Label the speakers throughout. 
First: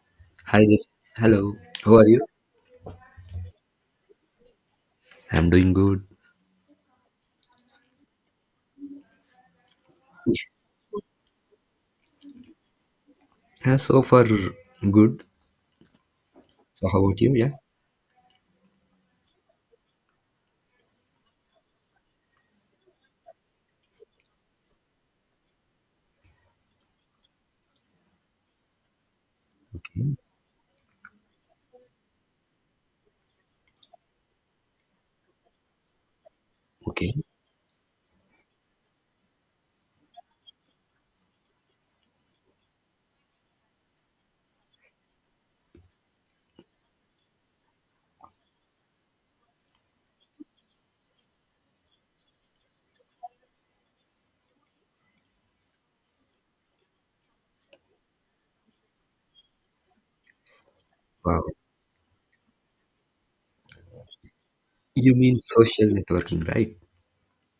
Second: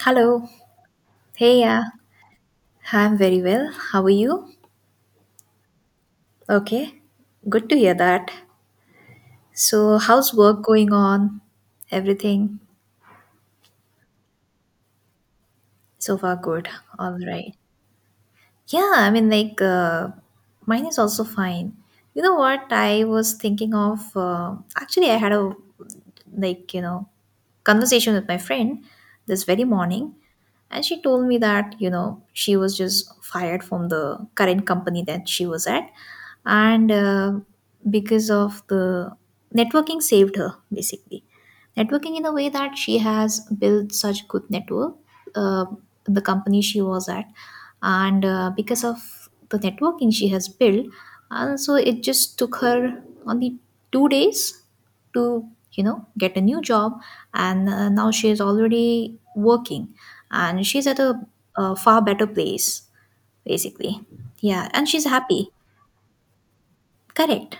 Speaker 1: Hello.
Speaker 2: Hi, this. Hello.
Speaker 1: Hey, yeah.
Speaker 2: How are you?
Speaker 1: I'm very well. How are you?
Speaker 2: I'm doing good.
Speaker 1: Okay. Good to hear that. So, how's work going on? Everything
Speaker 2: Yeah, so far, good.
Speaker 1: so far good.
Speaker 2: So, how
Speaker 1: All
Speaker 2: about you? Yeah.
Speaker 1: right. Yeah, I mean, like, mine is also fine. You know what? I was thinking of actually, I had a like, conversation with my friend this very morning,
Speaker 2: Mm,
Speaker 1: and she told me that, she was just fired from the current company that she was at, and
Speaker 2: okay.
Speaker 1: because of the networking saved her basically, networking in a way that she has built such good network uh, the company she was at, and because of the networking she has built. And so it just took her only 2 days to get a new job, and now she is already working, and she's at a,
Speaker 2: Wow.
Speaker 1: a far better place, basically. Yeah, and she's
Speaker 2: You mean
Speaker 1: happy.
Speaker 2: social networking, right?
Speaker 1: Correct.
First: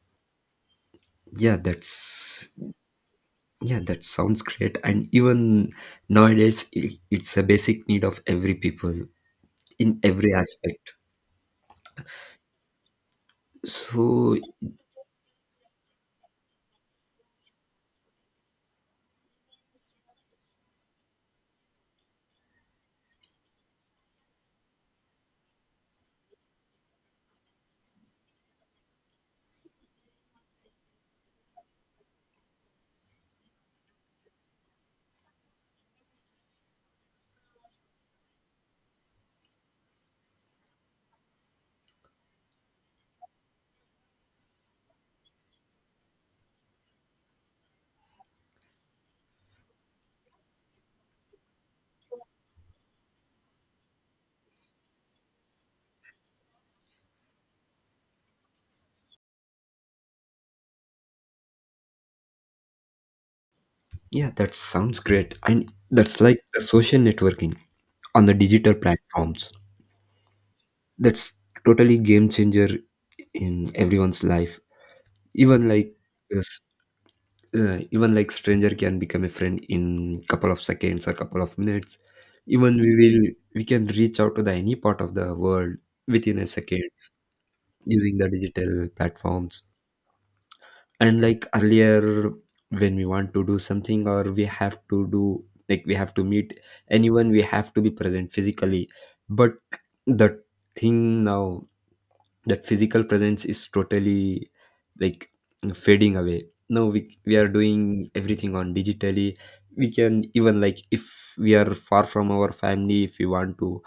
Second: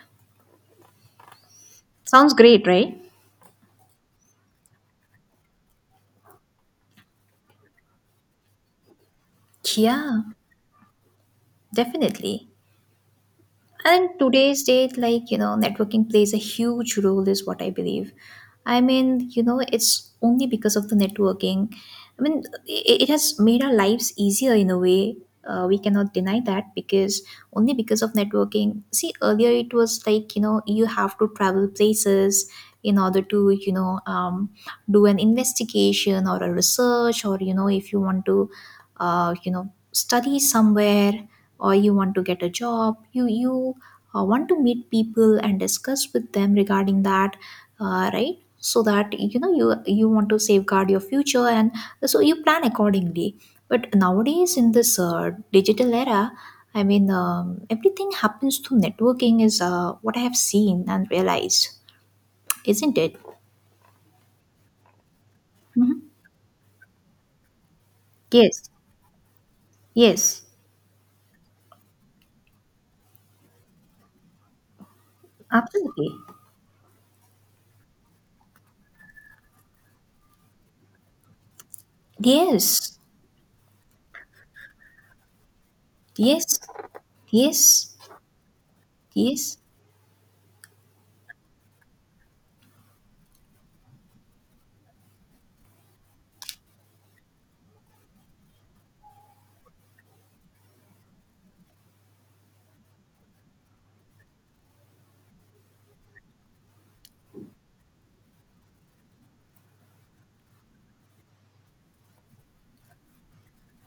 Speaker 2: Yeah,
Speaker 1: Sounds
Speaker 2: that's
Speaker 1: great, right?
Speaker 2: yeah, that sounds great. And even nowadays, I it's a basic need of every people in
Speaker 1: Yeah,
Speaker 2: every aspect.
Speaker 1: definitely. And think
Speaker 2: So,
Speaker 1: today's date, like, networking plays a huge role, is what I believe. I mean, it's only because of the networking. I mean, it has made our lives easier in a way. We cannot deny that, because only because of networking. See, earlier it was like, you have to travel places in order to, do an investigation or a research, or, if you want to, study somewhere, or you want to get a job, you want to meet people and discuss with them regarding that, right? So that you want to safeguard your future, and so you plan accordingly. But nowadays in this digital era, I mean, everything happens through networking is what I have seen and realized, isn't it?
Speaker 2: yeah, that sounds great. And
Speaker 1: Mhm.
Speaker 2: that's like the social networking on the
Speaker 1: Yes.
Speaker 2: digital platforms.
Speaker 1: Yes.
Speaker 2: That's totally game changer in everyone's life. even like
Speaker 1: Absolutely.
Speaker 2: s- even like stranger can become a friend in couple of seconds or couple of minutes. Even
Speaker 1: Yes.
Speaker 2: we can reach out to the any part of the world within a
Speaker 1: Yes.
Speaker 2: seconds
Speaker 1: Yes.
Speaker 2: using the digital platforms.
Speaker 1: Yes.
Speaker 2: And like earlier, when we want to do something, or we have to do, like, we have to meet anyone, we have to be present physically. But the thing now, that physical presence is totally like fading away. Now we are doing everything on digitally. We can even like, if we are far from our family, if we want to,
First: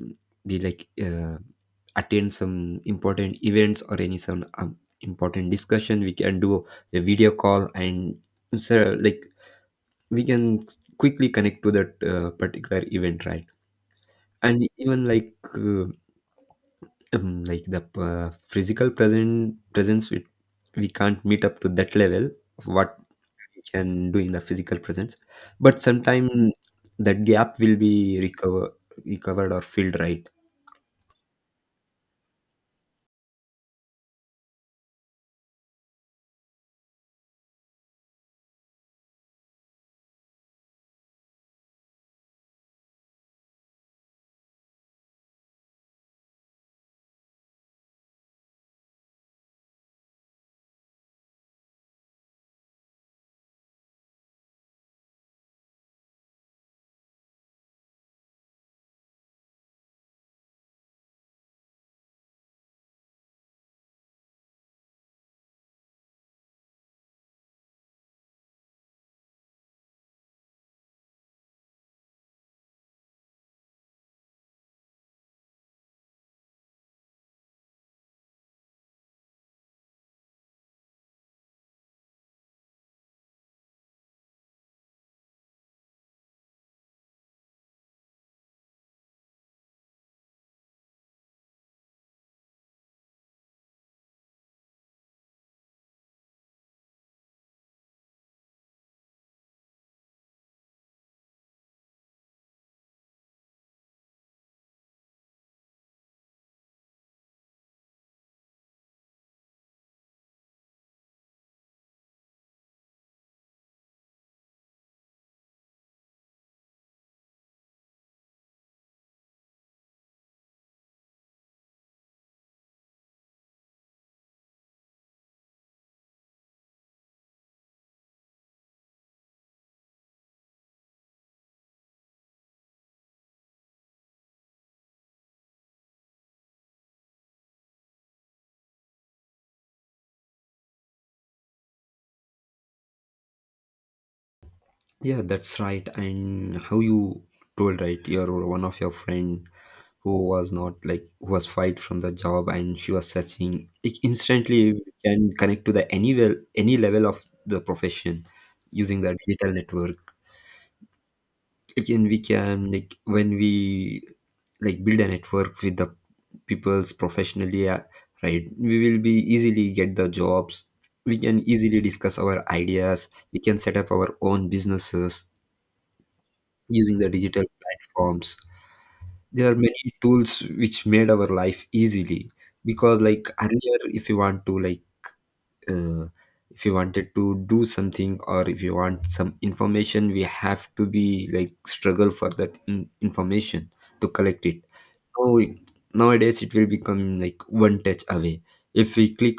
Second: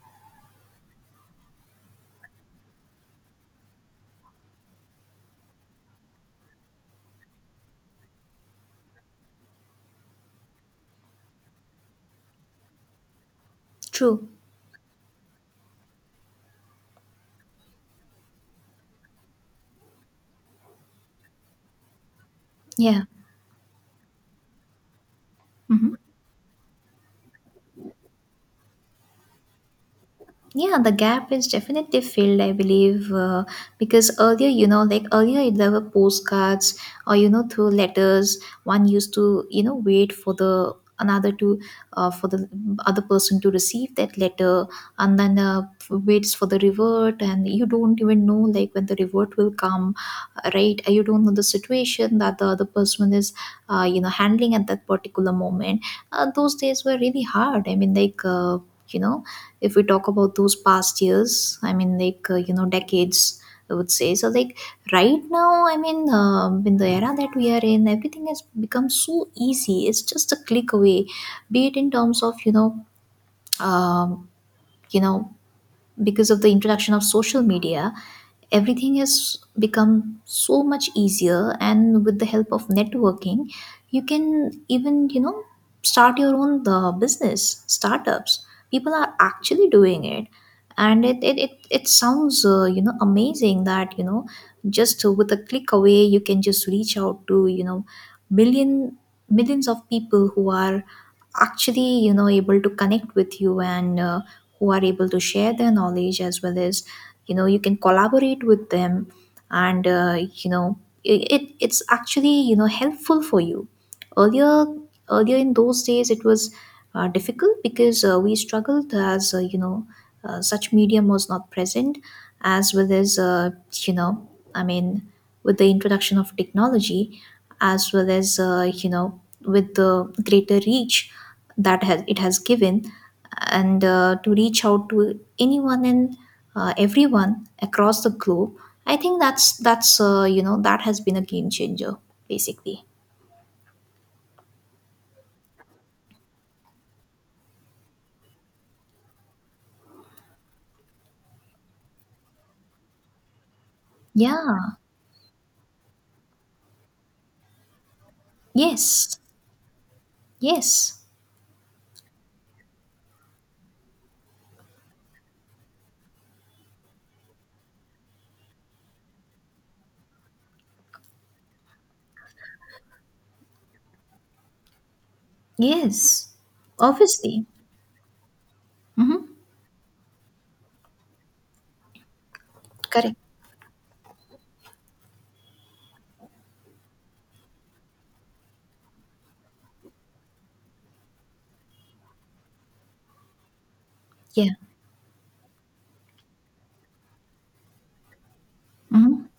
Speaker 2: mm, be like, attend some important events, or any some important discussion, we can do a video call. And so, like, we can quickly connect to that particular event, right?
Speaker 1: True.
Speaker 2: And even like the physical present presence, we can't meet up to that level of what
Speaker 1: Yeah.
Speaker 2: we can do in the physical presence. But
Speaker 1: Hmm.
Speaker 2: sometime that gap will be recovered or filled, right?
Speaker 1: Yeah, the gap is definitely filled, I believe, because earlier, you know, like earlier there were postcards or, through letters, one used to, wait for the another to for the other person to receive that letter, and then waits for the revert, and you don't even know like when the revert will come, right? You don't know the situation that the other person is handling at that particular moment. Those days were really hard. I mean, like you know if we talk about those past years, I mean, like decades, I would say. So, like right now, I mean, in the era that we are in, everything has become so easy. It's just a click away, be it in terms of, um, you know because of the introduction of social media, everything has become so much easier. And with the help of networking, you can even, you know, start your own business startups. People are actually doing it, and it sounds you know, amazing, that you know, just with a click away, you can just reach out to you know, million millions of people who are actually, you know, able to connect with you, and who are able to share their knowledge, as well as you know, you can collaborate with them. And you know, it's actually, you know, helpful for you. earlier Earlier in those days it was difficult, because we struggled, as such medium was not present, as well as you know, I mean, with the introduction of technology, as well as you know, with the greater reach that has it has given, and to reach out to anyone and everyone across the globe. I think that's you know, that has been a game changer, basically.
Speaker 2: Yeah, that's right. And how you told right, your one of your friend who was not like who was fired from the job, and she was searching, it
Speaker 1: Yeah.
Speaker 2: instantly can connect to the any anywhere any level of the profession using the
Speaker 1: Yes.
Speaker 2: digital network.
Speaker 1: Yes,
Speaker 2: Again, we can, like, when we like build a network with the people's professionally, right, we will be easily get the jobs, we can easily discuss our ideas, we can set up our own businesses
Speaker 1: yes,
Speaker 2: using the digital
Speaker 1: obviously.
Speaker 2: platforms.
Speaker 1: Mm-hmm.
Speaker 2: There are many tools which made our life easily, because
Speaker 1: Correct.
Speaker 2: like earlier, if you want to like, uh, if you wanted to do something or if you want some information, we have to be like struggle for that information to collect
Speaker 1: Yeah.
Speaker 2: it. now Nowadays it will become like one touch away, if we
Speaker 1: Mm-hmm.
Speaker 2: click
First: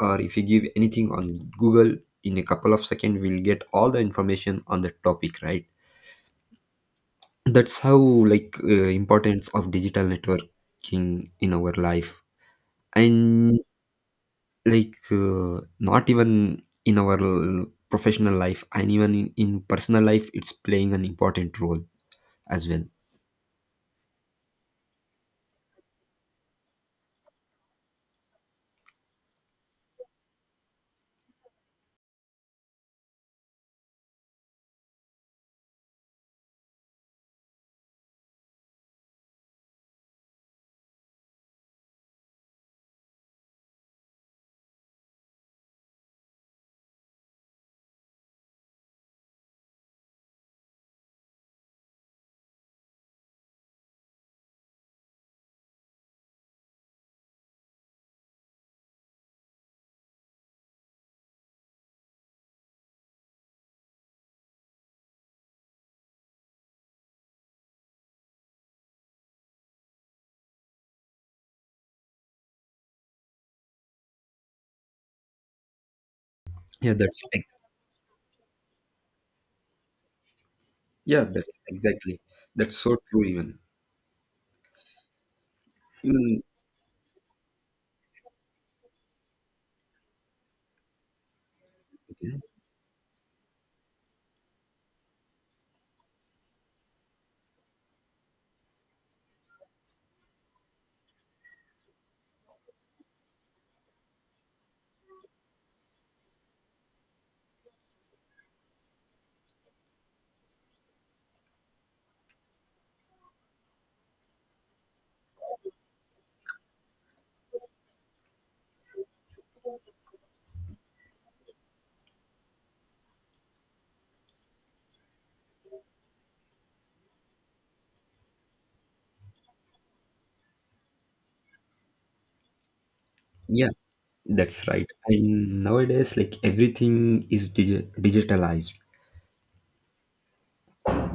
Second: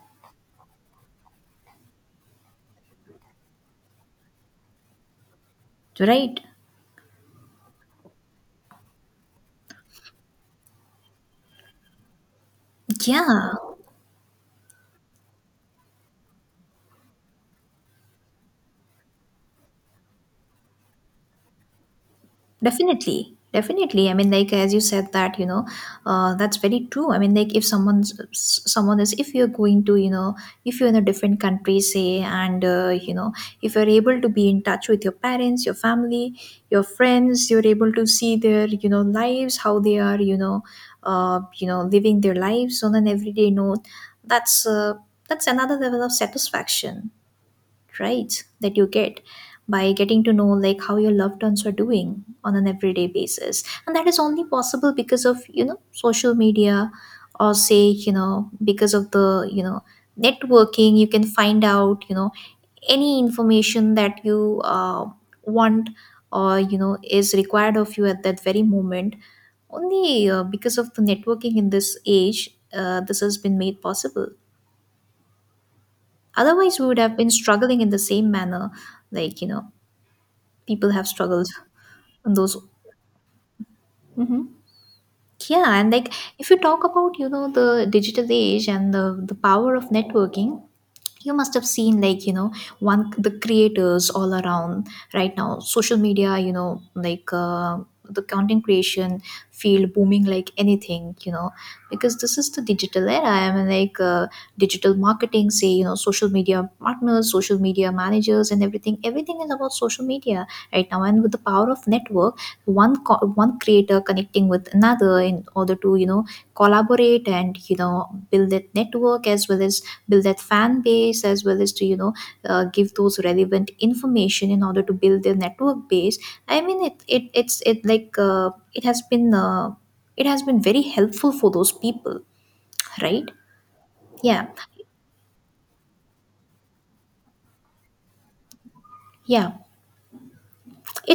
Speaker 2: or if we give anything on Google, in a couple of seconds we'll get all the information on the topic, right?
Speaker 1: Right.
Speaker 2: That's how, like, importance of digital networking in our life.
Speaker 1: Yeah.
Speaker 2: And like not even in our professional life, and even in personal life, it's playing an important role as well.
Speaker 1: Definitely, definitely. I mean, like as you said that, you know, that's very true. I mean, like if someone is, if you're going to, if you're in a different country, say, and you know, if you're able to be in touch with your parents, your family, your friends, you're able to see their, you know, lives, how they are, you know, living their lives on an everyday note. That's uh, that's another level of satisfaction, right, that you get, by getting to know like how your loved ones are doing on an everyday basis. And that is only possible because of, you know, social media, or say, you know, because of the, you know, networking, you can find out, you know, any information that you want, or you know, is required of you at that very moment. Only because of the networking in this age, this has been made possible. Otherwise, we
Speaker 2: Yeah,
Speaker 1: would have been struggling in the same manner, like, you know, people have
Speaker 2: yeah,
Speaker 1: struggled
Speaker 2: that's exactly,
Speaker 1: in those.
Speaker 2: that's so true. even
Speaker 1: Mhm. Yeah, and like
Speaker 2: even
Speaker 1: if you talk about, you know, the digital age and the power of networking, you must have seen, like you know, one, the creators all around right now, social media, you know, like the content creation field booming like anything, you know, because this is the digital era. I mean, like digital marketing, say, you know, social media partners, social media managers, and everything, everything is about social media right now. And with the power of network, one creator connecting with another in order to, you know, collaborate, and you know, build that network, as well as build that fan base, as well as to, you know, give those relevant information in order to build their network base. I mean, it it has been very helpful for those people, right?
Speaker 2: yeah,
Speaker 1: Yeah.
Speaker 2: that's right. And nowadays like everything is digitalized.
Speaker 1: Yeah.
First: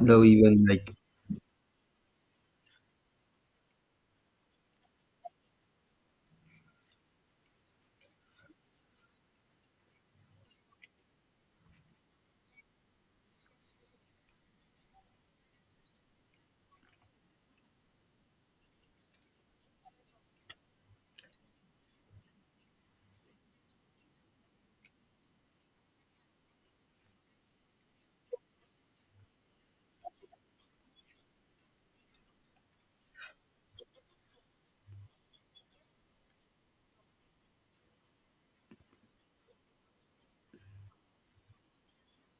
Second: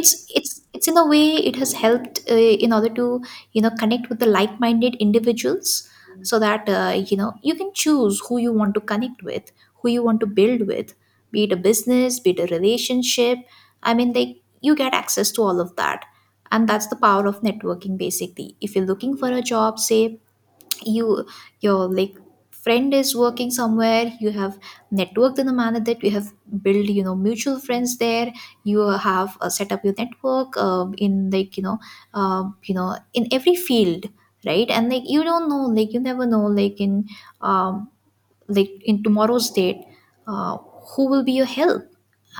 Speaker 2: Though,
Speaker 1: it's
Speaker 2: even
Speaker 1: it's
Speaker 2: like,
Speaker 1: in a way it has helped, in order to, you know, connect with the like-minded individuals, so that you know, you can choose who you want to connect with, who you want to build with, be it a business, be it a relationship. I mean, like you get access to all of that, and that's the power of networking, basically. If you're looking for a job, say, you, your like friend is working somewhere, you have networked in the manner that you have built, you know, mutual friends there. You have set up your network, um, in like, you know, um, you know, in every field, right? And like, you don't know, like you never know, um, like in tomorrow's date, uh, who will be your help.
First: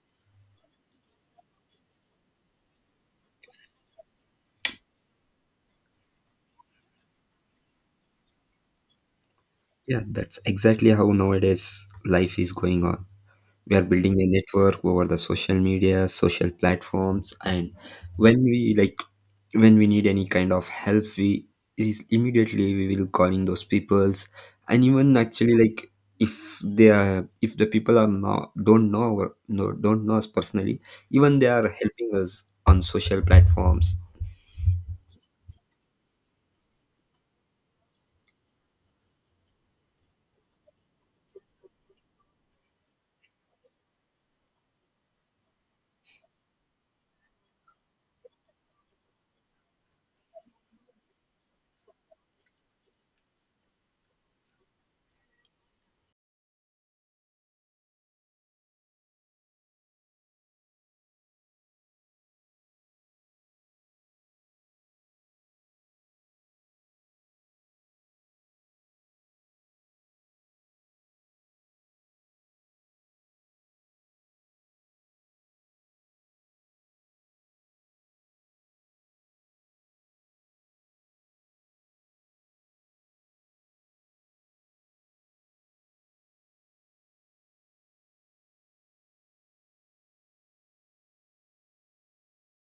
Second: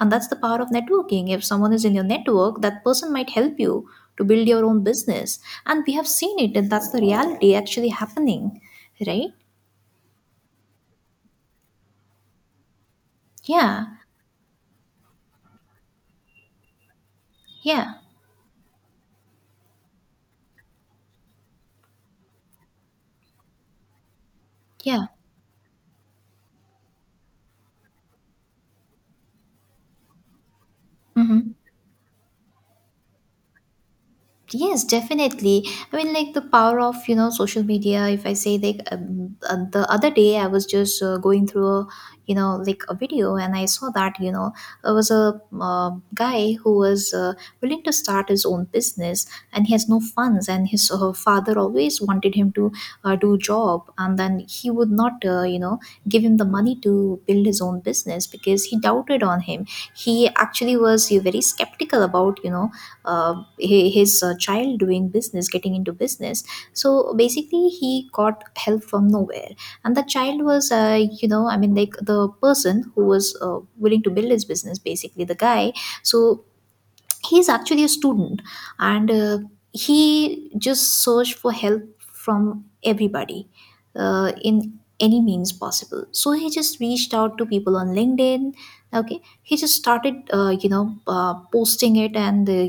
Speaker 1: And that's the power of networking. If someone is in your network, that person might help you to build your own business. And we have seen it, and that's the reality, actually happening, right?
Speaker 2: yeah, that's exactly how nowadays life is going on. We are
Speaker 1: Yeah.
Speaker 2: building a network over the social media social platforms. And
Speaker 1: Yeah.
Speaker 2: when we like when we need any kind of help, we is immediately we will calling those peoples. And
Speaker 1: Yeah.
Speaker 2: even actually, like, if the people are not, don't know us personally, even they
Speaker 1: Mm-hmm.
Speaker 2: are helping us on social platforms.
Speaker 1: Yes, definitely. I mean, like the power of, you know, social media. If I say, like the other day, I was just going through a, you know, like a video, and I saw that, you know, there was a guy who was willing to start his own business, and he has no funds, and his father always wanted him to do job. And then he would not, you know, give him the money to build his own business, because he doubted on him. He actually was very skeptical about, you know, uh, his child doing business, getting into business. So basically he got help from nowhere. And the child was, you know, I mean, like the person who was willing to build his business, basically the guy, so he's actually a student. And he just searched for help from everybody, in any means possible. So he just reached out to people on LinkedIn. Okay, he just started you know, posting it, and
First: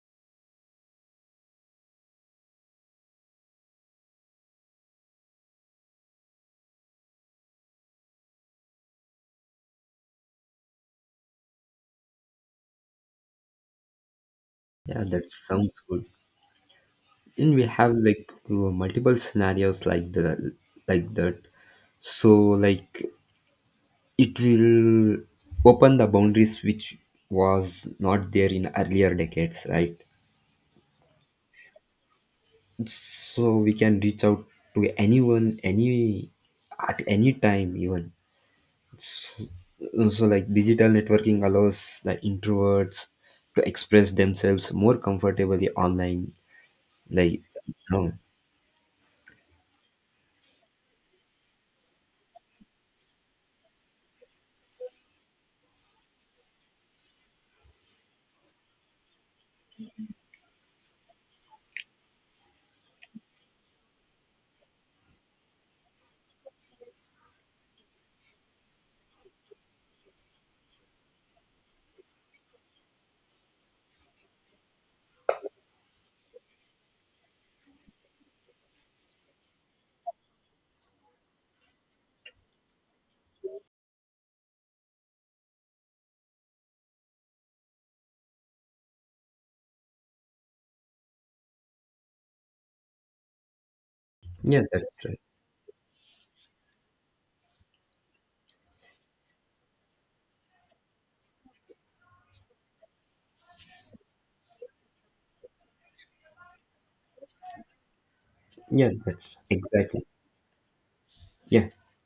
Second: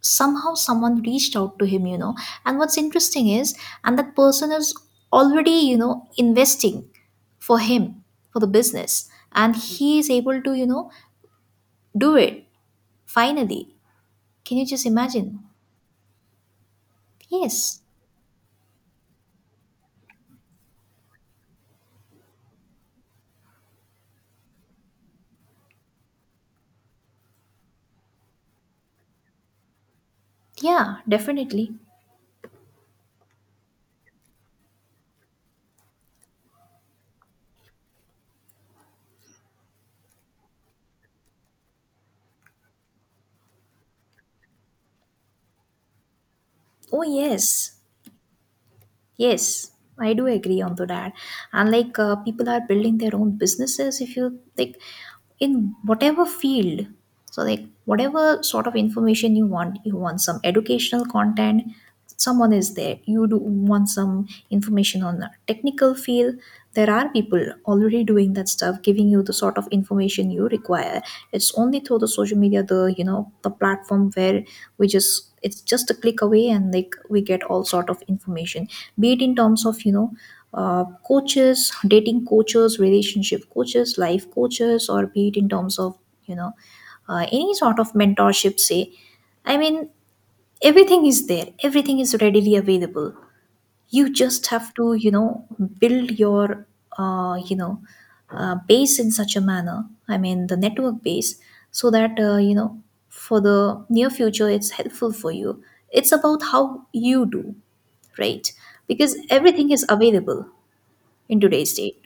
Speaker 1: somehow someone reached out to him, you know. And what's interesting is, and that person is already, you know, investing for him, for the business, and he is able to, you know, do it, finally. Can you just
Speaker 2: Yeah, that
Speaker 1: imagine?
Speaker 2: sounds good. And we
Speaker 1: Yes,
Speaker 2: have like multiple scenarios, like, the like that. So like, it will open the boundaries which was not there in earlier decades, right?
Speaker 1: yeah, definitely.
Speaker 2: So we can reach out to anyone, any at any time, even. So, like, digital networking allows the introverts to express themselves more comfortably online.
Speaker 1: Oh,
Speaker 2: Like,
Speaker 1: yes,
Speaker 2: no,
Speaker 1: yes, I do agree on to that. And like people are building their own businesses. If you like, in whatever field, so like whatever sort of information you want, you want some educational content, someone is there. You do want some information on a technical field, there are people already doing that stuff, giving you the sort of information you require. It's only through the social media, the, you know, the platform where we just, it's just a click away, and like we get all sort of information, be it in terms of, you know, coaches, dating coaches, relationship coaches, life coaches, or be it in terms of, you know, any sort of mentorship, say. I mean, everything is there, everything is readily available. You just
Speaker 2: yeah,
Speaker 1: have
Speaker 2: that's
Speaker 1: to, you
Speaker 2: right.
Speaker 1: know, build your, uh, you know, base in such a manner, I mean, the network base, so that, you know, for the near future, it's helpful for you. It's about how you do, right?
Speaker 2: Yeah,
Speaker 1: Because
Speaker 2: that's
Speaker 1: everything is
Speaker 2: exactly.
Speaker 1: available in
Speaker 2: Yeah,
Speaker 1: today's date.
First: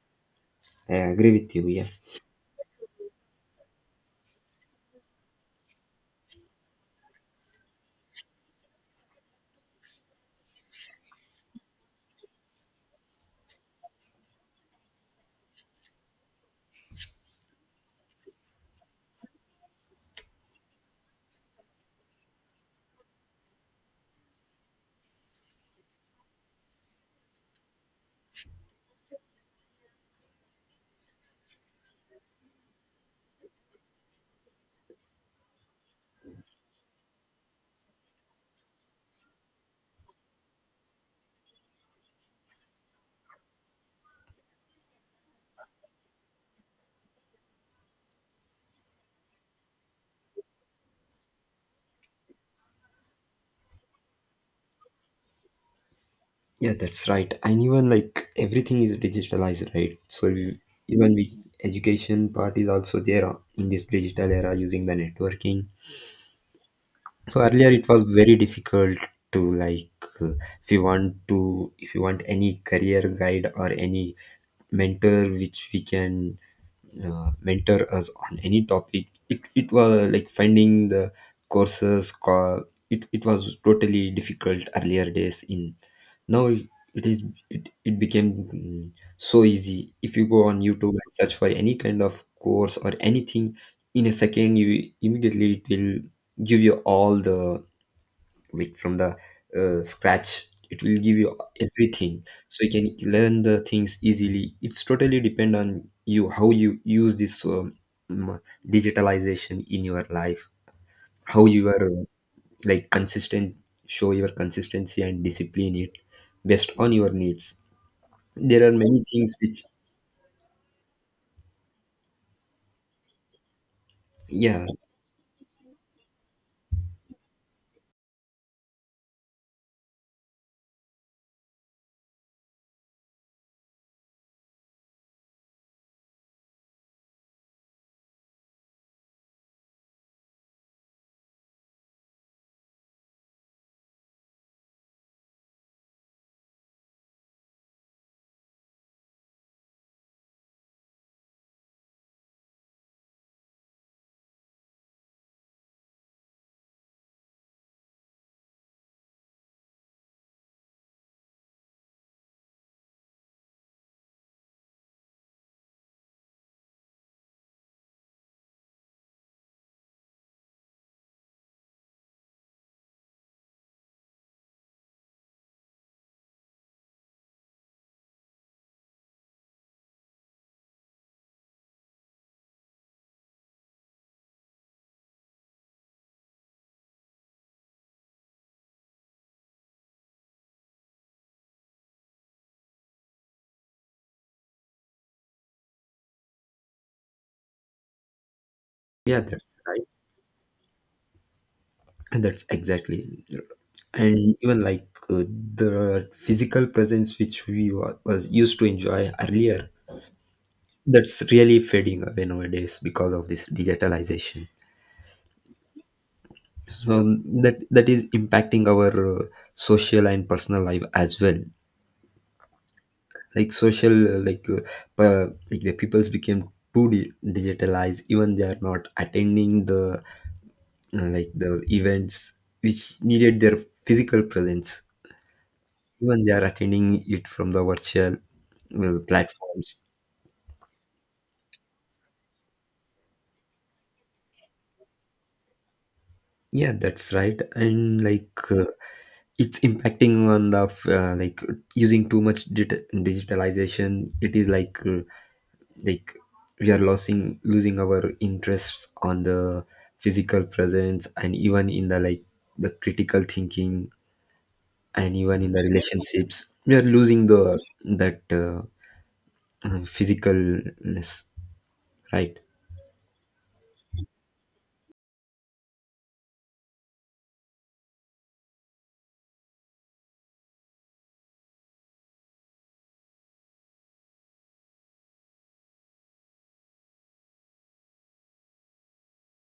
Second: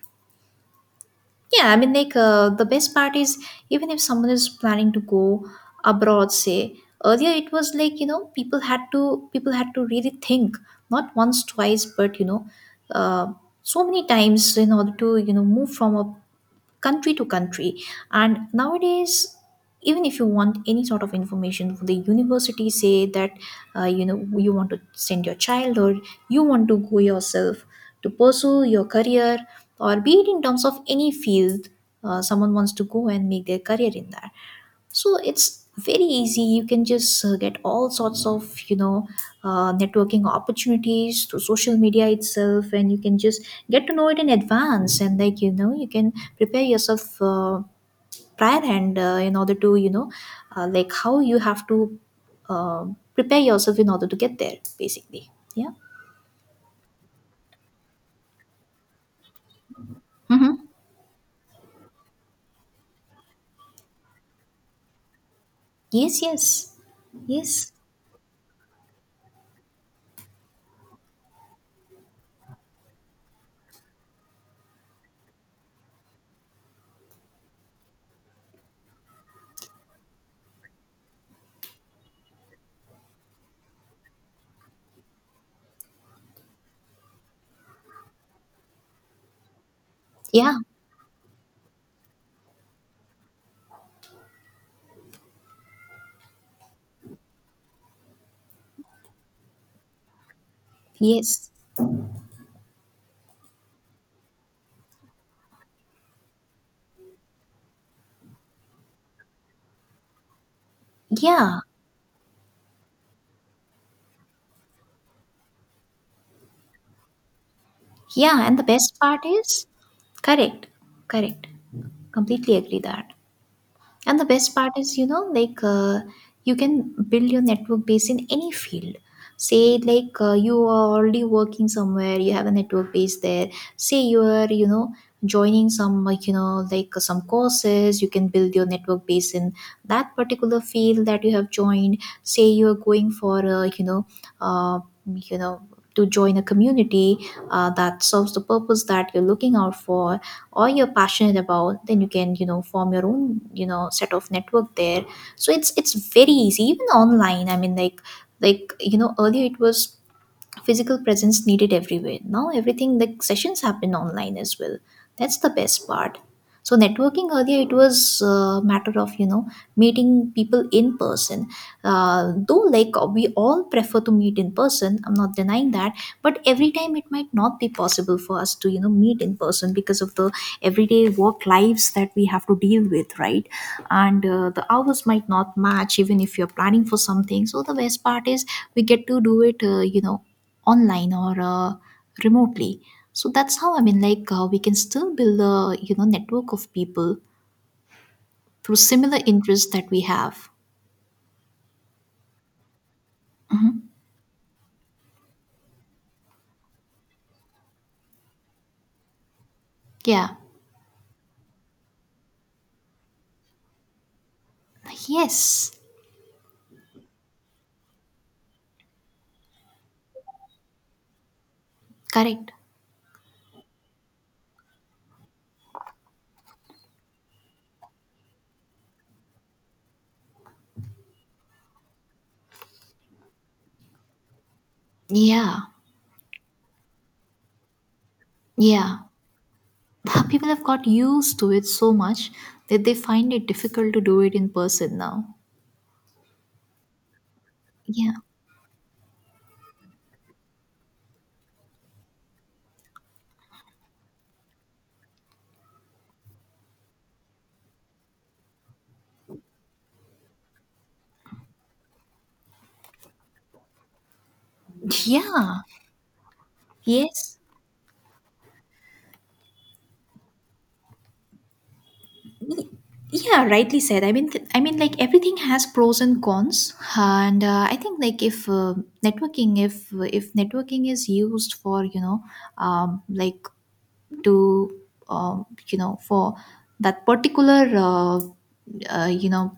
Speaker 2: I agree with
Speaker 1: Yeah,
Speaker 2: you.
Speaker 1: I
Speaker 2: Yeah.
Speaker 1: mean, the best part is even if someone is planning to go abroad, say earlier it was like you know people had to really think not once, twice, but uh, so many times in order to you know move from a country to country. And nowadays, even if you want any sort of information, for the university say that you know you want to send your child or you want to go yourself to pursue your career or be it in terms of any field, someone wants to go and make their career in that. So it's very easy, you can just get all sorts of networking opportunities through social media itself, and you can just get to know it in advance, and like you know you can prepare yourself prior, and in order to you know like how you have to uh, prepare yourself in order to get there basically. Yeah.
Speaker 2: Yeah, that's right. And even like everything is digitalized, right? So
Speaker 1: Hmm.
Speaker 2: you, even we education part is also there in this digital era using the networking.
Speaker 1: Yes, yes.
Speaker 2: So earlier
Speaker 1: Yes.
Speaker 2: it was very difficult to like, uh, if you want any career guide or any mentor which we can, mentor us on any topic. It was like finding the courses, it was totally difficult earlier days in, now it is, it became so easy, if you go
Speaker 1: Yeah,
Speaker 2: on YouTube and search for any kind of course or anything, in a second you immediately, it will give you all the, like, from the scratch, it will give you
Speaker 1: yes.
Speaker 2: everything, so you can learn the things easily. It's totally depend on you how you use this mm, digitalization in your life, how
Speaker 1: Yeah,
Speaker 2: you are, like, consistent, show your consistency and discipline it based on your needs.
Speaker 1: yeah. And the
Speaker 2: There are
Speaker 1: best
Speaker 2: many
Speaker 1: part
Speaker 2: things which,
Speaker 1: is, correct, correct. Completely agree that. And the best
Speaker 2: yeah,
Speaker 1: part is, you know, you can build your network base in any field. Say, you are already working somewhere, you have a network base there. Say you are, you know, joining some, like, you know, some courses, you can build your network base in that particular field that you have joined. Say you are going for, uh, you know, to join a community that serves the purpose that you're looking out for or you're passionate about, then you can you know form your own you know set of network there. So it's very easy even online. I mean, like you know earlier it was physical presence needed everywhere, now everything, like sessions happen online as well. That's the best part. So networking, earlier it was a matter of you know meeting people in person. Though like we all prefer to meet in person, I'm not denying that, but every time it might not be possible for us to you know meet in person because of the everyday work lives that we have to deal with, right? And the hours might not match even if you're planning for something. So the best part is we get to do it you know online or remotely. So that's how, I mean we can still build a you know network of people through similar
Speaker 2: yeah, that's
Speaker 1: interests
Speaker 2: right.
Speaker 1: that we have.
Speaker 2: And that's exactly. And even like the physical presence which we was used to enjoy earlier,
Speaker 1: Yeah.
Speaker 2: that's really fading away nowadays because of this digitalization.
Speaker 1: Yes.
Speaker 2: So that is impacting our social and personal life as well.
Speaker 1: Correct.
Speaker 2: Like, social, like, like the peoples became too digitalized, even they are not attending the like, the events which needed their physical presence,
Speaker 1: Yeah.
Speaker 2: even they are attending it from the virtual
Speaker 1: Yeah.
Speaker 2: platforms.
Speaker 1: People have got used to it so much that they find it difficult to do it in person now.
Speaker 2: Yeah, that's right. And
Speaker 1: Yeah.
Speaker 2: like it's impacting on the like, using too much digitalization. It is like, like, we are losing our interests on the physical presence, and even in the, like, the critical thinking, and even in
Speaker 1: Yeah.
Speaker 2: the relationships. We are losing
Speaker 1: Yes.
Speaker 2: the that, physicalness, right?
Speaker 1: Y- Yeah, rightly said. I mean, I mean, like everything has pros and cons, and I think like if if networking is used for you know, um, like to um, you know for that particular you know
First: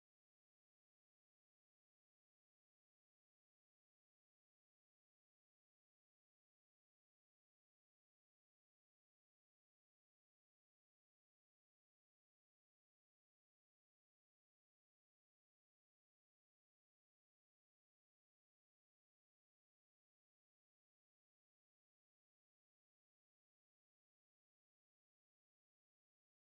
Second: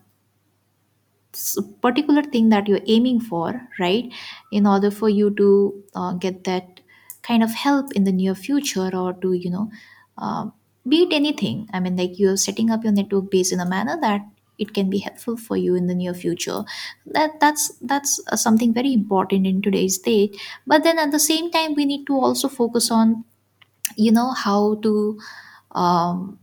Speaker 1: particular thing that you're aiming for, right? In order for you to get that kind of help in the near future, or to, you know, uh, beat anything. I mean, like you're setting up your network base in a manner that it can be helpful for you in the near future. That's something very important in today's day. But then at the same time we need to also focus on you know how to, um,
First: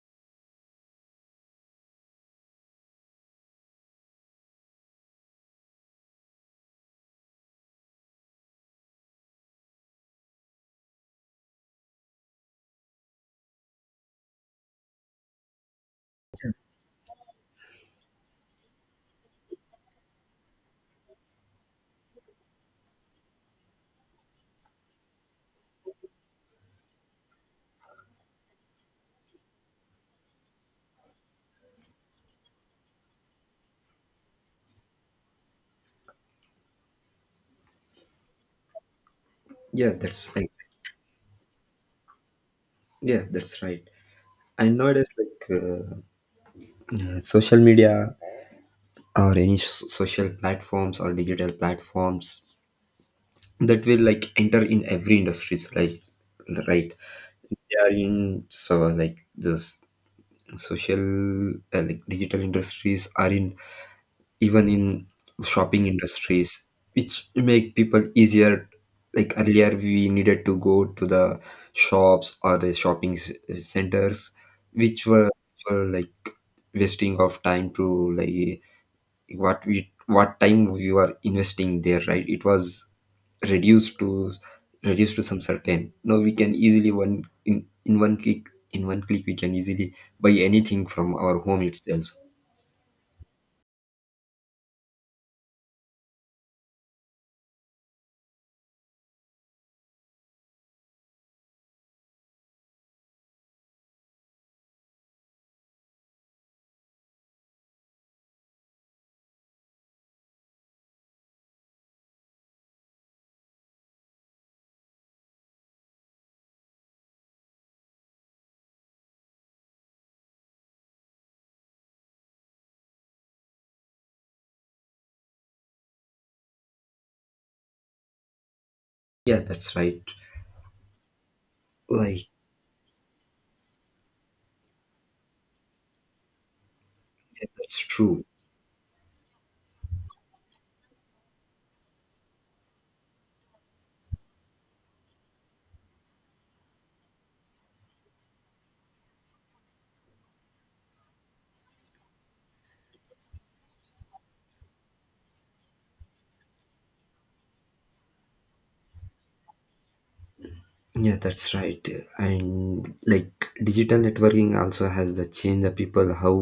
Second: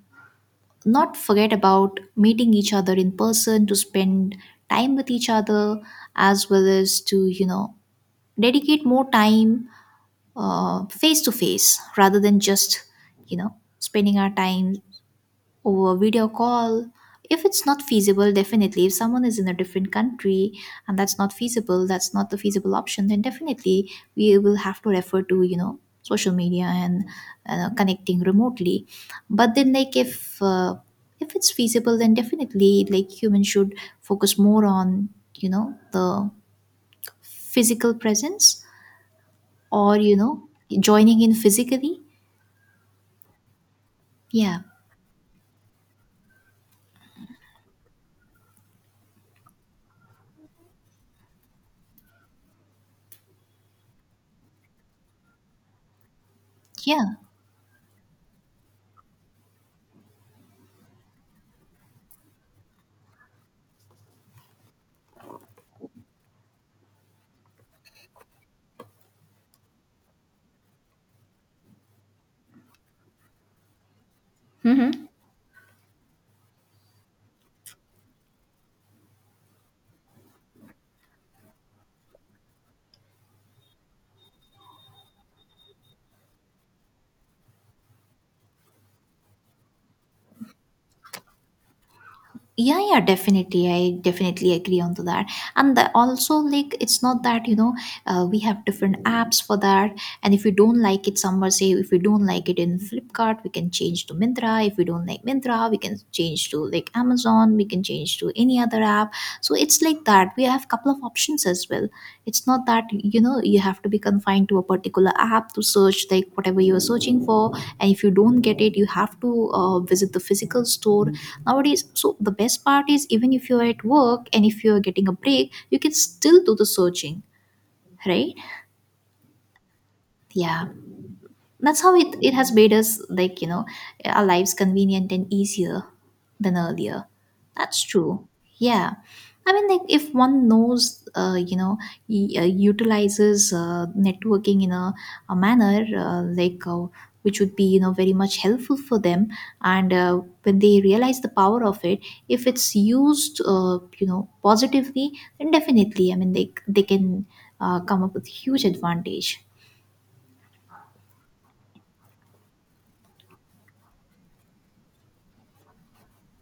Speaker 1: not forget about meeting each other in person, to spend time with each other, as well as to you know dedicate more time face to face, rather than just you know spending our time or video call. If it's not feasible, definitely. If someone is in a different country and that's not feasible, that's not the feasible option, then definitely we will have to refer to, you know, social media and connecting remotely. But then, like, if it's feasible, then definitely, like, humans should focus more on, you know, the physical presence,
Speaker 2: Yeah,
Speaker 1: or, you
Speaker 2: that's
Speaker 1: know,
Speaker 2: like
Speaker 1: joining in physically.
Speaker 2: yeah, that's right.
Speaker 1: Yeah.
Speaker 2: And nowadays, like, social media or any social platforms or digital platforms that will like enter in every industries, like, right,
Speaker 1: Yeah.
Speaker 2: they are in. So like, this social, like, digital industries are in, even in shopping industries which make people easier. Like earlier we needed to go to the shops or the shopping centers, which
Speaker 1: Mhm.
Speaker 2: were like wasting of time, to like, what time we were investing there, right? It was reduced to reduced to some certain, now we can easily one in, in one click in one click, we can easily buy anything from our home itself.
Speaker 1: Yeah, yeah, definitely, I definitely agree on to that. And also like it's not that you know we have different apps for that, and if we don't like it somewhere, say if we don't like it in Flipkart we can change to Mintra, if we don't like Mintra we can change to like Amazon, we can change to any other app. So it's like that we have couple of options as well. It's not that you know you have to be confined to a particular app to search like whatever you are searching for, and if you don't get it you have to visit the physical store nowadays. So the best part is even if you're at work and if you're getting a break you can still do the searching, right?
Speaker 2: Yeah, that's right,
Speaker 1: Yeah. That's how
Speaker 2: like,
Speaker 1: it has made us, like, you know, our lives convenient and easier than earlier.
Speaker 2: that's
Speaker 1: That's
Speaker 2: true.
Speaker 1: true. Yeah. I mean, like, if one knows, you know, utilizes networking in a manner, which would be, you know, very much helpful for them. And when they realize the power of it, if it's used, you know, positively, then definitely, I mean, they can come up with huge advantage.
Speaker 2: Yeah, that's right. And like, digital networking also has the change the people how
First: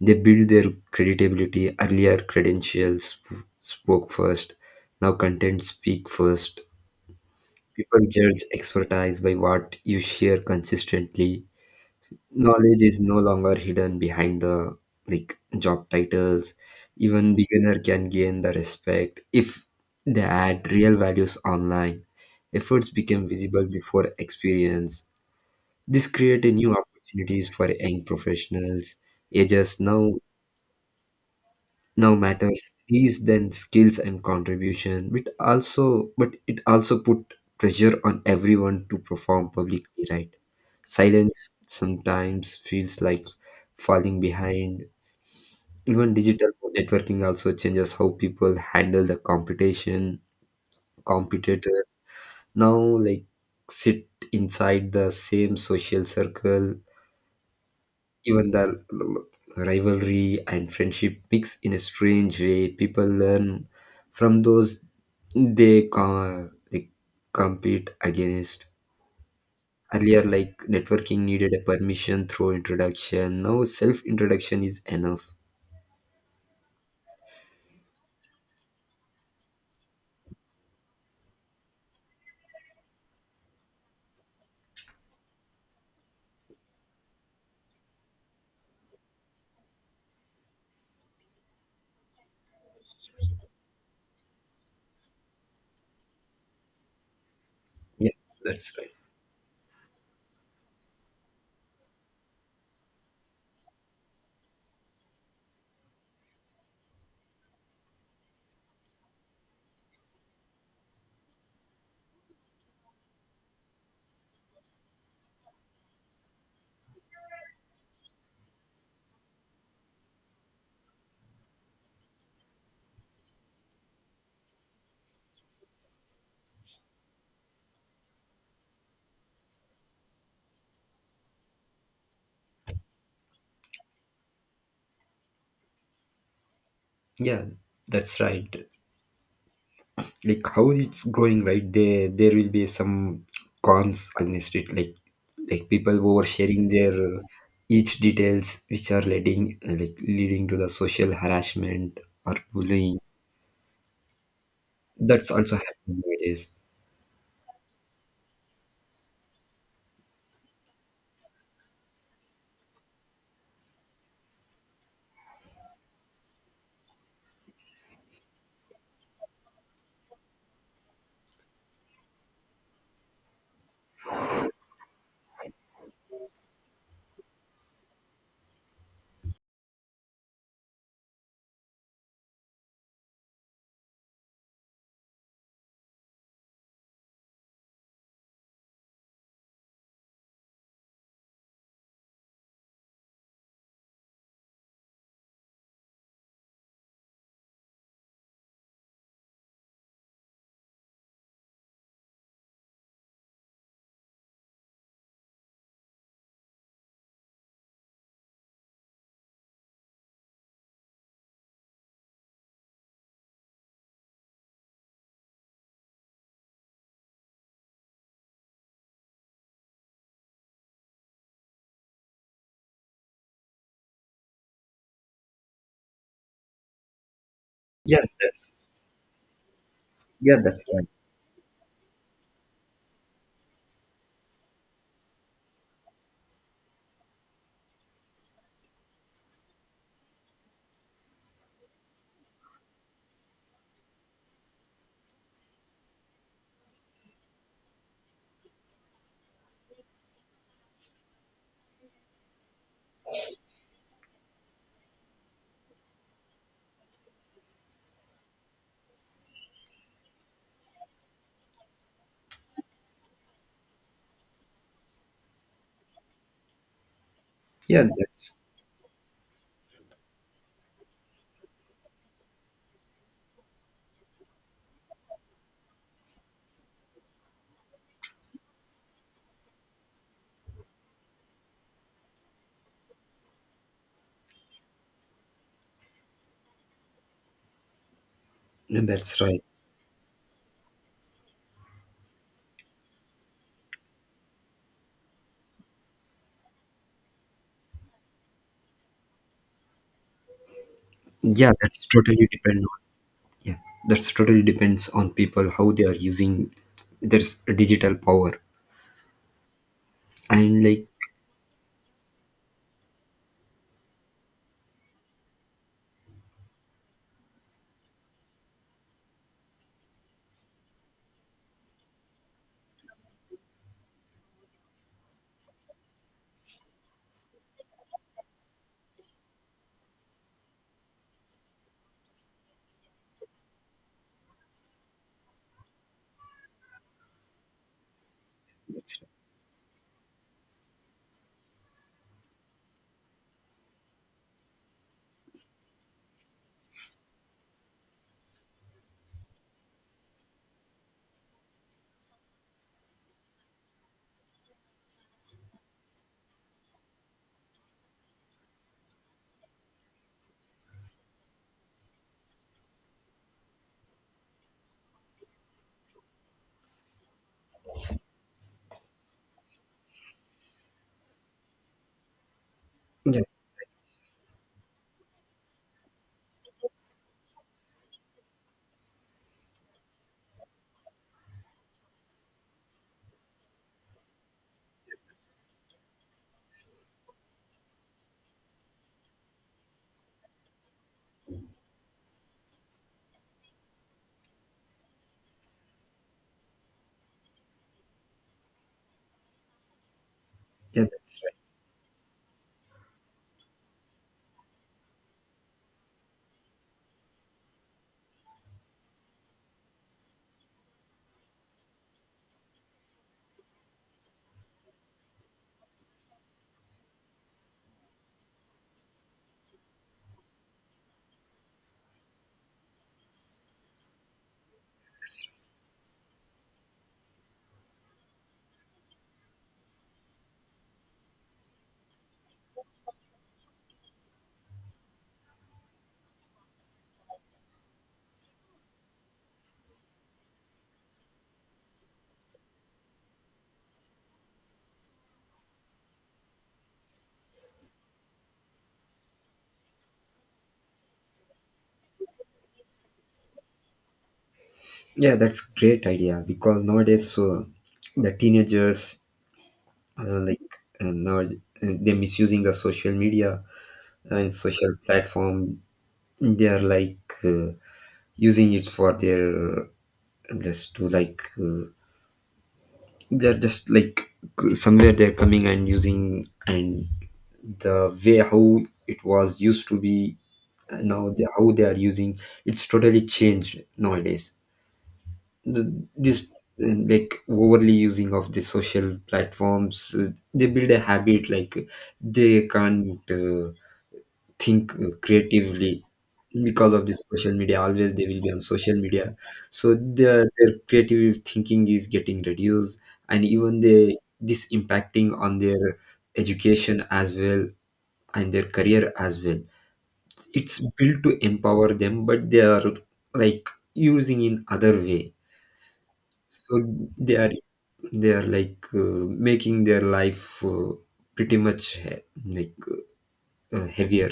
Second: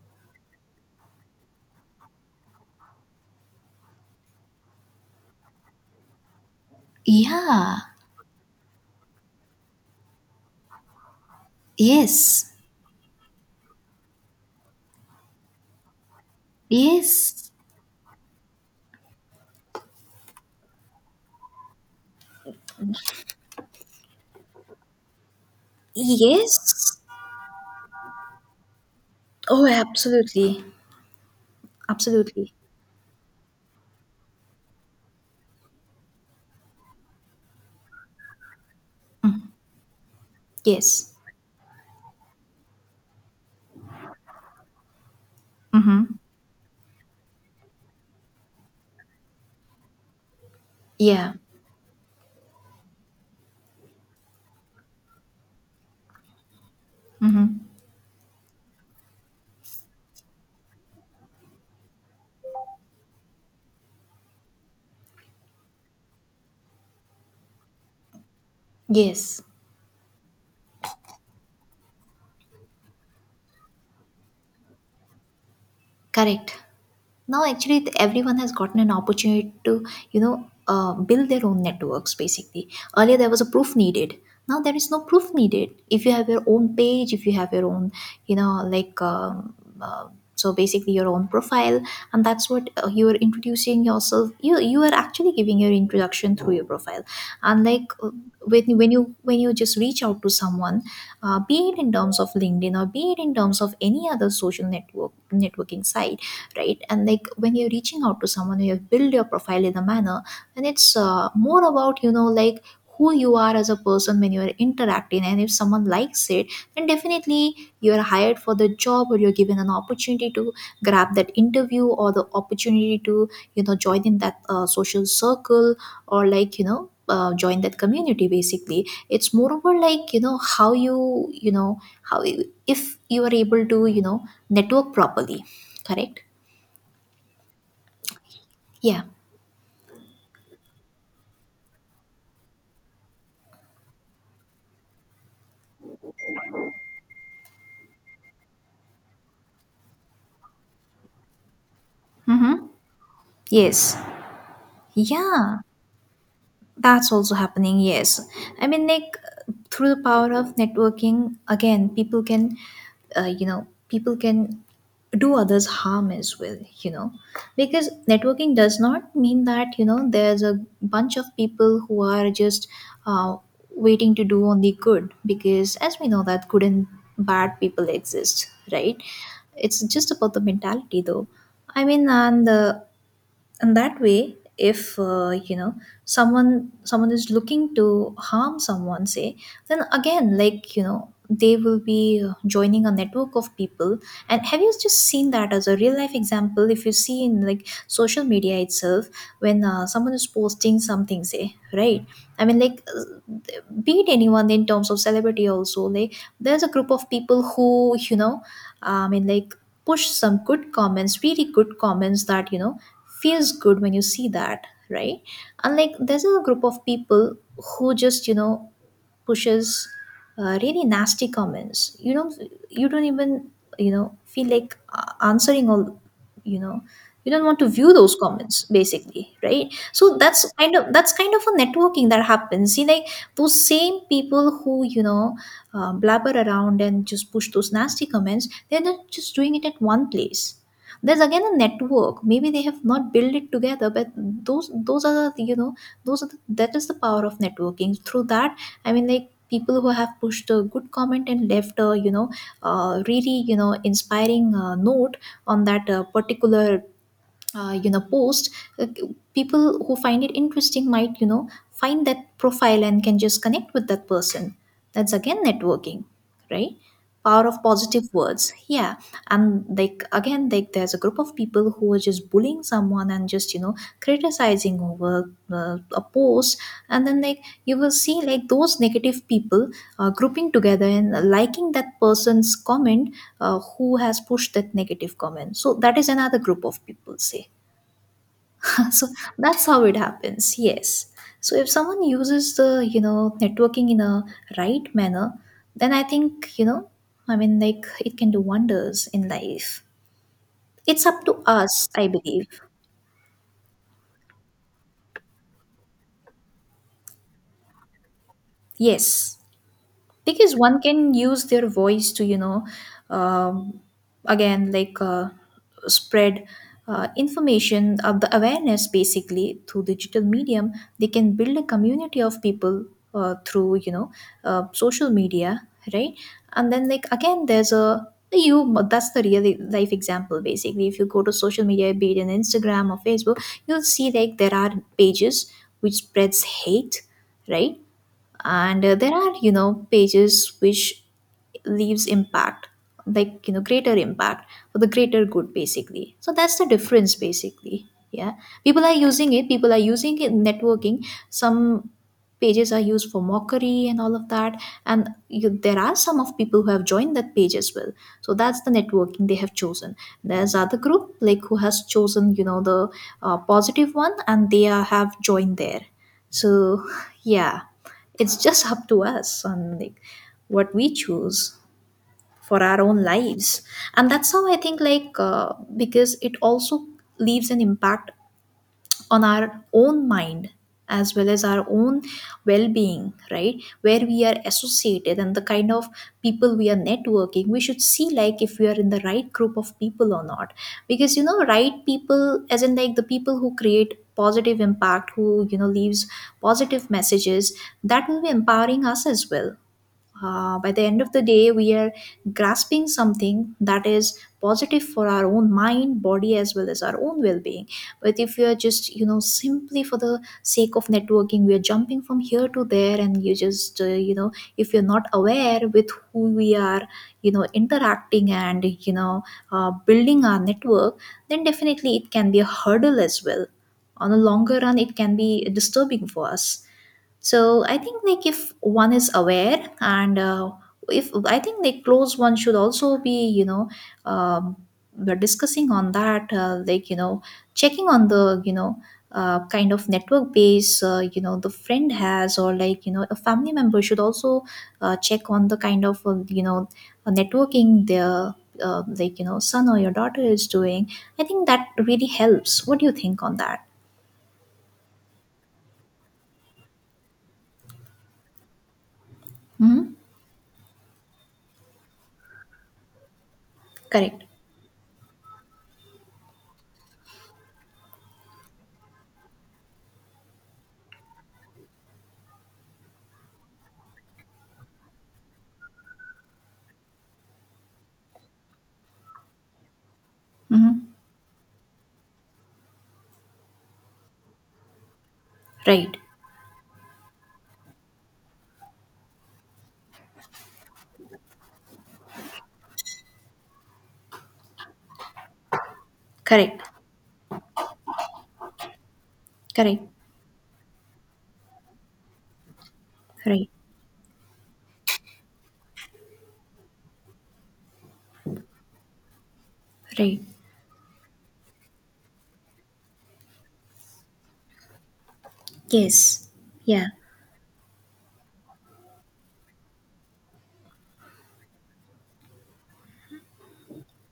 Speaker 2: they build their credibility. Earlier credentials spoke first, now content speak first.
Speaker 1: Yeah.
Speaker 2: People judge expertise by what you share consistently.
Speaker 1: Yes.
Speaker 2: Knowledge is no longer hidden behind the, like, job titles. Even
Speaker 1: Yes.
Speaker 2: beginner can gain the respect if they add real values online. Efforts become visible before experience. This create a new
Speaker 1: Yes.
Speaker 2: opportunities for young professionals.
Speaker 1: Oh,
Speaker 2: Ages now
Speaker 1: absolutely.
Speaker 2: now
Speaker 1: Absolutely.
Speaker 2: matters these then skills and contribution, but it also put pressure on everyone to perform publicly, right?
Speaker 1: Yes.
Speaker 2: Silence sometimes feels like falling behind.
Speaker 1: Mm-hmm.
Speaker 2: Even digital networking also changes how people handle the competition
Speaker 1: Yeah.
Speaker 2: competitors. Now, like, sit inside the same social circle.
Speaker 1: Mm-hmm.
Speaker 2: Even the rivalry and friendship mix in a strange way. People learn from those they compete against.
Speaker 1: Yes.
Speaker 2: Earlier, like networking needed a permission through introduction. Now, self introduction is enough.
Speaker 1: Correct. Now actually, everyone has gotten an opportunity to you know build their own networks basically. Earlier there was a proof needed, now there is no proof needed if you have your own page, if you have your own you know uh, so basically your own profile, and that's what you are introducing yourself, you are actually giving your introduction through your profile. And
Speaker 2: Yeah, that's
Speaker 1: when, when
Speaker 2: right.
Speaker 1: you when you just reach out to someone, be it in terms of LinkedIn or be it in terms of any other social networking site, right? And like when you're reaching out to someone, you have built your profile in a manner, and it's more about you know like who you are as a person when you are interacting, and if someone likes it then definitely you are hired for the job, or you're given an opportunity to grab that interview or the opportunity to you know join in that social circle, or like you know join that community basically. It's more over like you know how you you know how you, if you are able to you know network properly. Correct.
Speaker 2: Yeah, that's right.
Speaker 1: Yeah.
Speaker 2: Like, how it's growing, right? There will be some cons against it, like, people oversharing their each details which are leading to the social harassment or
Speaker 1: Mm-hmm.
Speaker 2: bullying.
Speaker 1: Yes.
Speaker 2: That's also
Speaker 1: Yeah.
Speaker 2: happening nowadays.
Speaker 1: That's also happening. Yes. I mean, like through the power of networking, again, you know, people can do others harm as well. You know, because networking does not mean that you know there's a bunch of people who are just uh, waiting to do only good. Because as we know that good and bad people exist, right? It's just about the mentality, though. I mean, and the, and that way if you know someone someone is looking to harm someone, say. Then again like you know they will be joining a network of people. And have you just seen that as a real life example, if you see in like social media itself, when someone is posting something, say, right? I mean be it anyone, in terms of celebrity also, like there's a group of people who you know I mean like push some good comments, really good comments, that you know feels good when you see that, right? And like there's a group of people who just you know pushes really nasty comments. You don't, you don't even you know feel like answering all, you know, you don't want to view
Speaker 2: Yeah,
Speaker 1: those comments
Speaker 2: that's
Speaker 1: basically, right? So
Speaker 2: yeah,
Speaker 1: that's
Speaker 2: that's
Speaker 1: kind
Speaker 2: right.
Speaker 1: of, that's kind of a networking that happens, see. Like those same people who you know blabber around and just push those nasty comments, they're not just doing it at one place. There's again a network, maybe they have not built it together, but those are the you know, those are the, that is the power of networking through that. I mean, like people who have pushed a good comment and left a you know really you know inspiring note on that particular you know post, uh, people who find it interesting might you know find that profile and can just connect with that person. That's again networking, right? Power of
Speaker 2: Yeah,
Speaker 1: positive
Speaker 2: that's
Speaker 1: words, yeah. And like again, like there's a group of people who are just bullying someone and just criticizing over a post. And then like, you will see like those negative people grouping together and liking that person's comment, who has pushed that negative comment. So that is another group of people, say. So
Speaker 2: that's right.
Speaker 1: that's how it happens. Yes. So if someone uses the networking in a right manner, then I think, I mean like, it can do wonders in life. It's up to
Speaker 2: Yeah,
Speaker 1: us, I believe.
Speaker 2: yeah that's totally depends on people how they are using their digital power.
Speaker 1: Yes. Because
Speaker 2: And
Speaker 1: one
Speaker 2: like,
Speaker 1: can use their voice to, um, again like, spread information of the awareness basically through digital medium. They can build a community of people through, social media, right. And then like again, there's a you that's the real life example basically. If you go to social media, be it in Instagram or Facebook, you'll see like there are pages which spreads hate, right. And
Speaker 2: that's right.
Speaker 1: there are, pages which leaves impact, like greater impact for the greater good basically. So that's the difference basically, yeah. People are using it in networking. Some pages are used for mockery and all of that, and there are some of people who have joined that page as well. So that's the networking they have chosen. There's other group like who has chosen, the positive one, and have joined there. So yeah, it's just up to us on like what we choose for our own
Speaker 2: Yeah,
Speaker 1: lives. And that's how I think like, because it also leaves an impact on our own mind as well as our own well-being, right. Where we are associated, and the kind of people we are networking, we should see like if we are in the right group of people or not. Because right people, as in like the people who create positive impact, who leaves positive messages, that will be empowering us as well. By the
Speaker 2: yeah,
Speaker 1: end of
Speaker 2: that's
Speaker 1: the
Speaker 2: right.
Speaker 1: day, we are grasping something that is positive for our own mind, body, as well as our own well being. But if we are just, simply for the sake of networking, we are jumping from here to there, and you just, you know, if you're not aware with who we are, interacting, and, building our network, then definitely it can be a hurdle as well. On a longer run, it can be disturbing for us. So I think like if one is aware, and if I think like close one should also be, um, we're discussing on that, like checking on the, kind of network base, the friend has, or like a family member should also check on the kind of networking their, like son or your daughter is doing. I think that really helps. What do you think on that?
Speaker 2: Yeah, that's great idea, because nowadays, so the teenagers,
Speaker 1: Hmm.
Speaker 2: like, now, they're misusing the social media
Speaker 1: Correct.
Speaker 2: and social platform. They're like, using it for their, just to like, they're just like, somewhere they're coming and using, and the way how it was used to be,
Speaker 1: Hmm.
Speaker 2: now the, how they are using, it's totally changed nowadays, the,
Speaker 1: Right.
Speaker 2: this like, overly using of the social platforms, they build a habit like they can't, think, creatively,
Speaker 1: Correct.
Speaker 2: because of this social media always they will be on social media, so
Speaker 1: Correct,
Speaker 2: their creative thinking is getting reduced, and
Speaker 1: right,
Speaker 2: even they this impacting on their education as well and their career as well.
Speaker 1: right.
Speaker 2: It's built to empower them but they are like using in other way.
Speaker 1: Yes,
Speaker 2: So
Speaker 1: yeah,
Speaker 2: they are they are like, making their life, pretty much like heavier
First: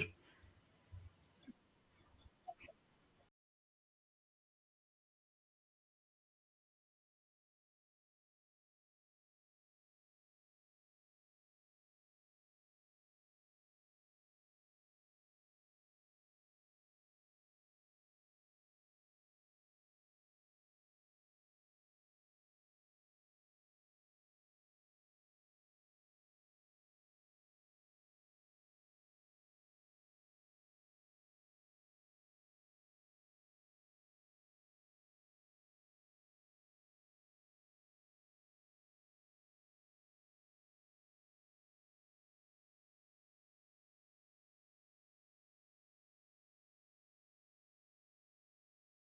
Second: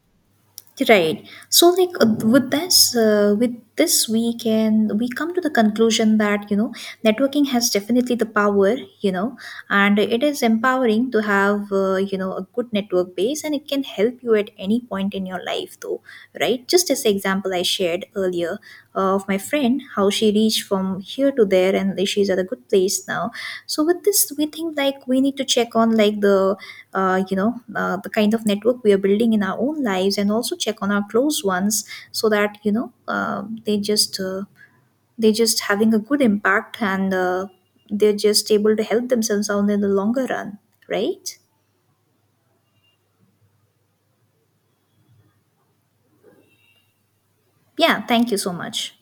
Speaker 1: right. So, like with this, we come to the conclusion that, networking has definitely the power, and it is empowering to have a good network base, and it can help you at any point in your life, though, right? Just as the example I shared earlier, of my friend, how she reached from here to there, and she's at a good place now. So with this we think like we need to check on like the you know the kind of network we are building in our own lives, and also check on our close ones. So that, they just, having a good impact, and they're just able to help themselves out in the longer run, right. Yeah, thank you so much.